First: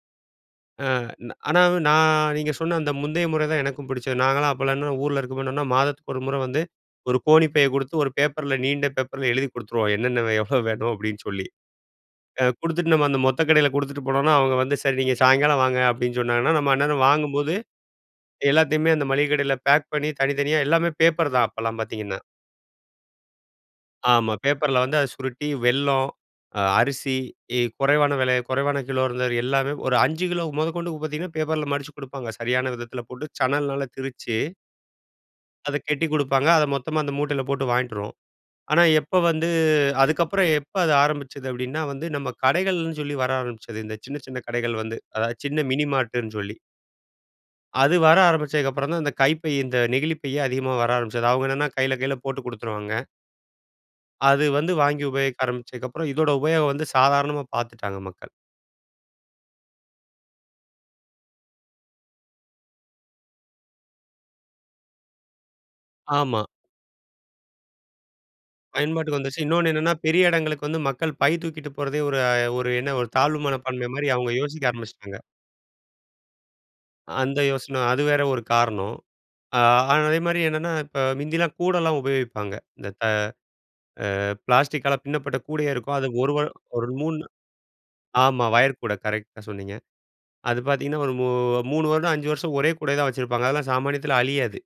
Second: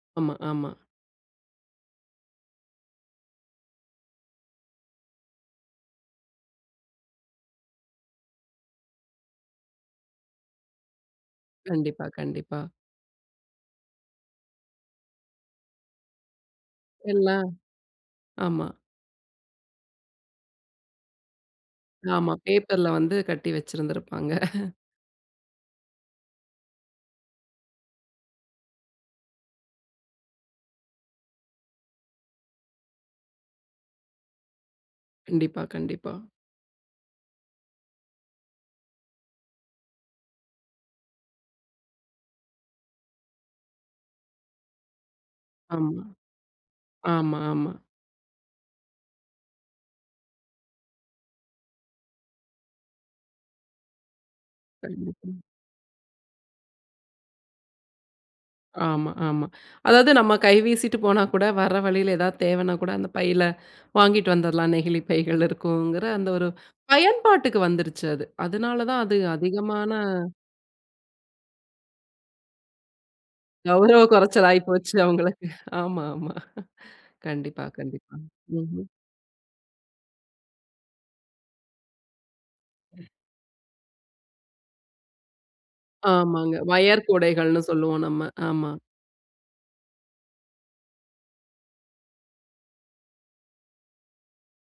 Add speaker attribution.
Speaker 1: ஆமா, ஆமா.
Speaker 2: அ ந ஆனா, நா நீங்க சொன்ன அந்த முந்தைய முறை தான் எனக்கும் புடிச்சது. நாங்கலாம் அப்பல்லான்ன ஊர்ல இருக்கப்ப என்னன்னா, மாதத்துக்கு 1 முறை வந்து, ஒரு கோணிப்பைய குடுத்து, ஒரு பேப்பர்ல நீண்ட பேப்பர்ல எழுதி குடுத்துருவோம். "என்னென்ன வே எவ்வளோ வேணும்?" அப்படீன்னு சொல்லி.
Speaker 1: கண்டிப்பா,
Speaker 2: அ
Speaker 1: கண்டிப்பா.
Speaker 2: குடுத்துட்டு நம்ம அந்த மொத்த கடையில குடுத்துட்டு போனோம்ன்னா, அவங்க வந்து "சரி. நீங்க சாயங்காலம் வாங்க" அப்படீன்னு சொன்னாங்கன்னா, நம்ம அந்நேரம்
Speaker 1: எல்லாம்
Speaker 2: வாங்கும்போது
Speaker 1: ஆமா.
Speaker 2: எல்லாத்தையுமே அந்த மளிகை கடையில பேக் பண்ணி, தனித்தனியா எல்லாமே பேப்பர் தான் அப்பல்லாம் பார்த்தீங்கன்னா.
Speaker 1: ஆமா. பேப்பர்ல வந்து கட்டி வச்சிருந்துருப்பாங்க.
Speaker 2: ஆமா. பேப்பர்ல வந்து அதை சுருட்டி வெல்லம், அ அரிசி, இ குறைவான விலை, குறைவான கிலோ இருந்ததுல எல்லாமே ஒரு 5 கிலோ முதற்கொண்டு பார்த்தீங்கன்னா, பேப்பர்ல மடிச்சு குடுப்பாங்க. சரியான விதத்தில போட்டு, சணல்னால திரிச்சு
Speaker 1: கண்டிப்பா,
Speaker 2: அதை கட்டிக்
Speaker 1: கண்டிப்பா.
Speaker 2: குடுப்பாங்க. அதை மொத்தமா அந்த மூட்டைல போட்டு வாயின்ட்டு வருவோம். ஆனா, எப்போ வந்து அதுக்கப்பறம், "எப்ப அது ஆரம்பிச்சது?" அப்படீன்னா வந்து நம்ம கடைகள்ன்னு சொல்லி வர ஆரம்பிச்சது இந்த சின்ன சின்ன கடைகள் வந்து, அதாவது சின்ன மினி
Speaker 1: ஆமா.
Speaker 2: மார்ட்டுன்னு சொல்லி.
Speaker 1: ஆமா, ஆமா.
Speaker 2: அது வர ஆரம்பிச்சதுக்கப்பறம் தான், இந்த கைப்பை இந்த நெகிழிப்பையே அதிகமா வர ஆரம்பிச்சது. அவங்க என்னன்னா கையில கையில போட்டு குடுத்துருவாங்க. அது வந்து வாங்கி
Speaker 1: கண்டிப்பா.
Speaker 2: உபயோகிக்க ஆரம்பிச்சதுக்கப்பறம், இதோட உபயோகம் வந்து சாதாரணமா பார்த்துட்டாங்க, மக்கள்.
Speaker 1: ஆமா. ஆமா. அதாவது நம்ம கை வீசிட்டு போனா கூட, வர வழியில ஏதாவது தேவைன்னா கூட, அந்த பையில வாங்கிட்டு வந்துரலாம். நெகிழிப் பைகள் இருக்குங்கிற அந்த
Speaker 2: ஆமா.
Speaker 1: ஒரு பயன்பாட்டுக்கு வந்துருச்சு அது. அதனால தான்
Speaker 2: பயன்பாட்டுக்கு
Speaker 1: அது
Speaker 2: வந்துருச்சு. இன்னொன்னு
Speaker 1: அதிகமான
Speaker 2: என்னன்னா, பெரிய இடங்களுக்கு வந்து மக்கள் பை தூக்கிட்டு போறதே ஒரு அ ஒரு என்ன ஒரு தாழ்வு மனப்பான்மை
Speaker 1: கௌரவ
Speaker 2: மாரி அவுங்க
Speaker 1: கொறைச்சல் ஆயி
Speaker 2: யோசிக்க
Speaker 1: போச்சு
Speaker 2: ஆரம்பிச்சுட்டாங்க.
Speaker 1: அவங்களக்கு. ஆமா, ஆமா.
Speaker 2: அந்த
Speaker 1: கண்டிப்பா,
Speaker 2: யோசனை. அது
Speaker 1: கண்டிப்பா.
Speaker 2: வேற ஒரு
Speaker 1: ம்ஹ்ம்.
Speaker 2: காரணம். ஆ ஆனா அதே மாரி என்னன்னா, இப்ப முந்தில்லாம் கூடைல்லாம் உபயோகிப்பாங்க. இந்த க அ பிளாஸ்டிக்கால பின்னப்பட்ட கூடையே இருக்கும். அது 1 வ
Speaker 1: ஆமாங்க.
Speaker 2: ஒரு
Speaker 1: ஒயர்
Speaker 2: 3
Speaker 1: கூடைகள்ன்னு சொல்லுவோம், நம்ம.
Speaker 2: ஆமா.
Speaker 1: ஆமா.
Speaker 2: ஒயர் கூடை, கரெக்ட்டா சொன்னீங்க. அது பார்த்தீங்கன்னா, ஒரு மூ 3 வருடம், 5 வருஷம் ஒரே கூடையத்தான் வச்சிருப்பாங்க. அதெல்லாம் சாமானியத்தில அழியாது.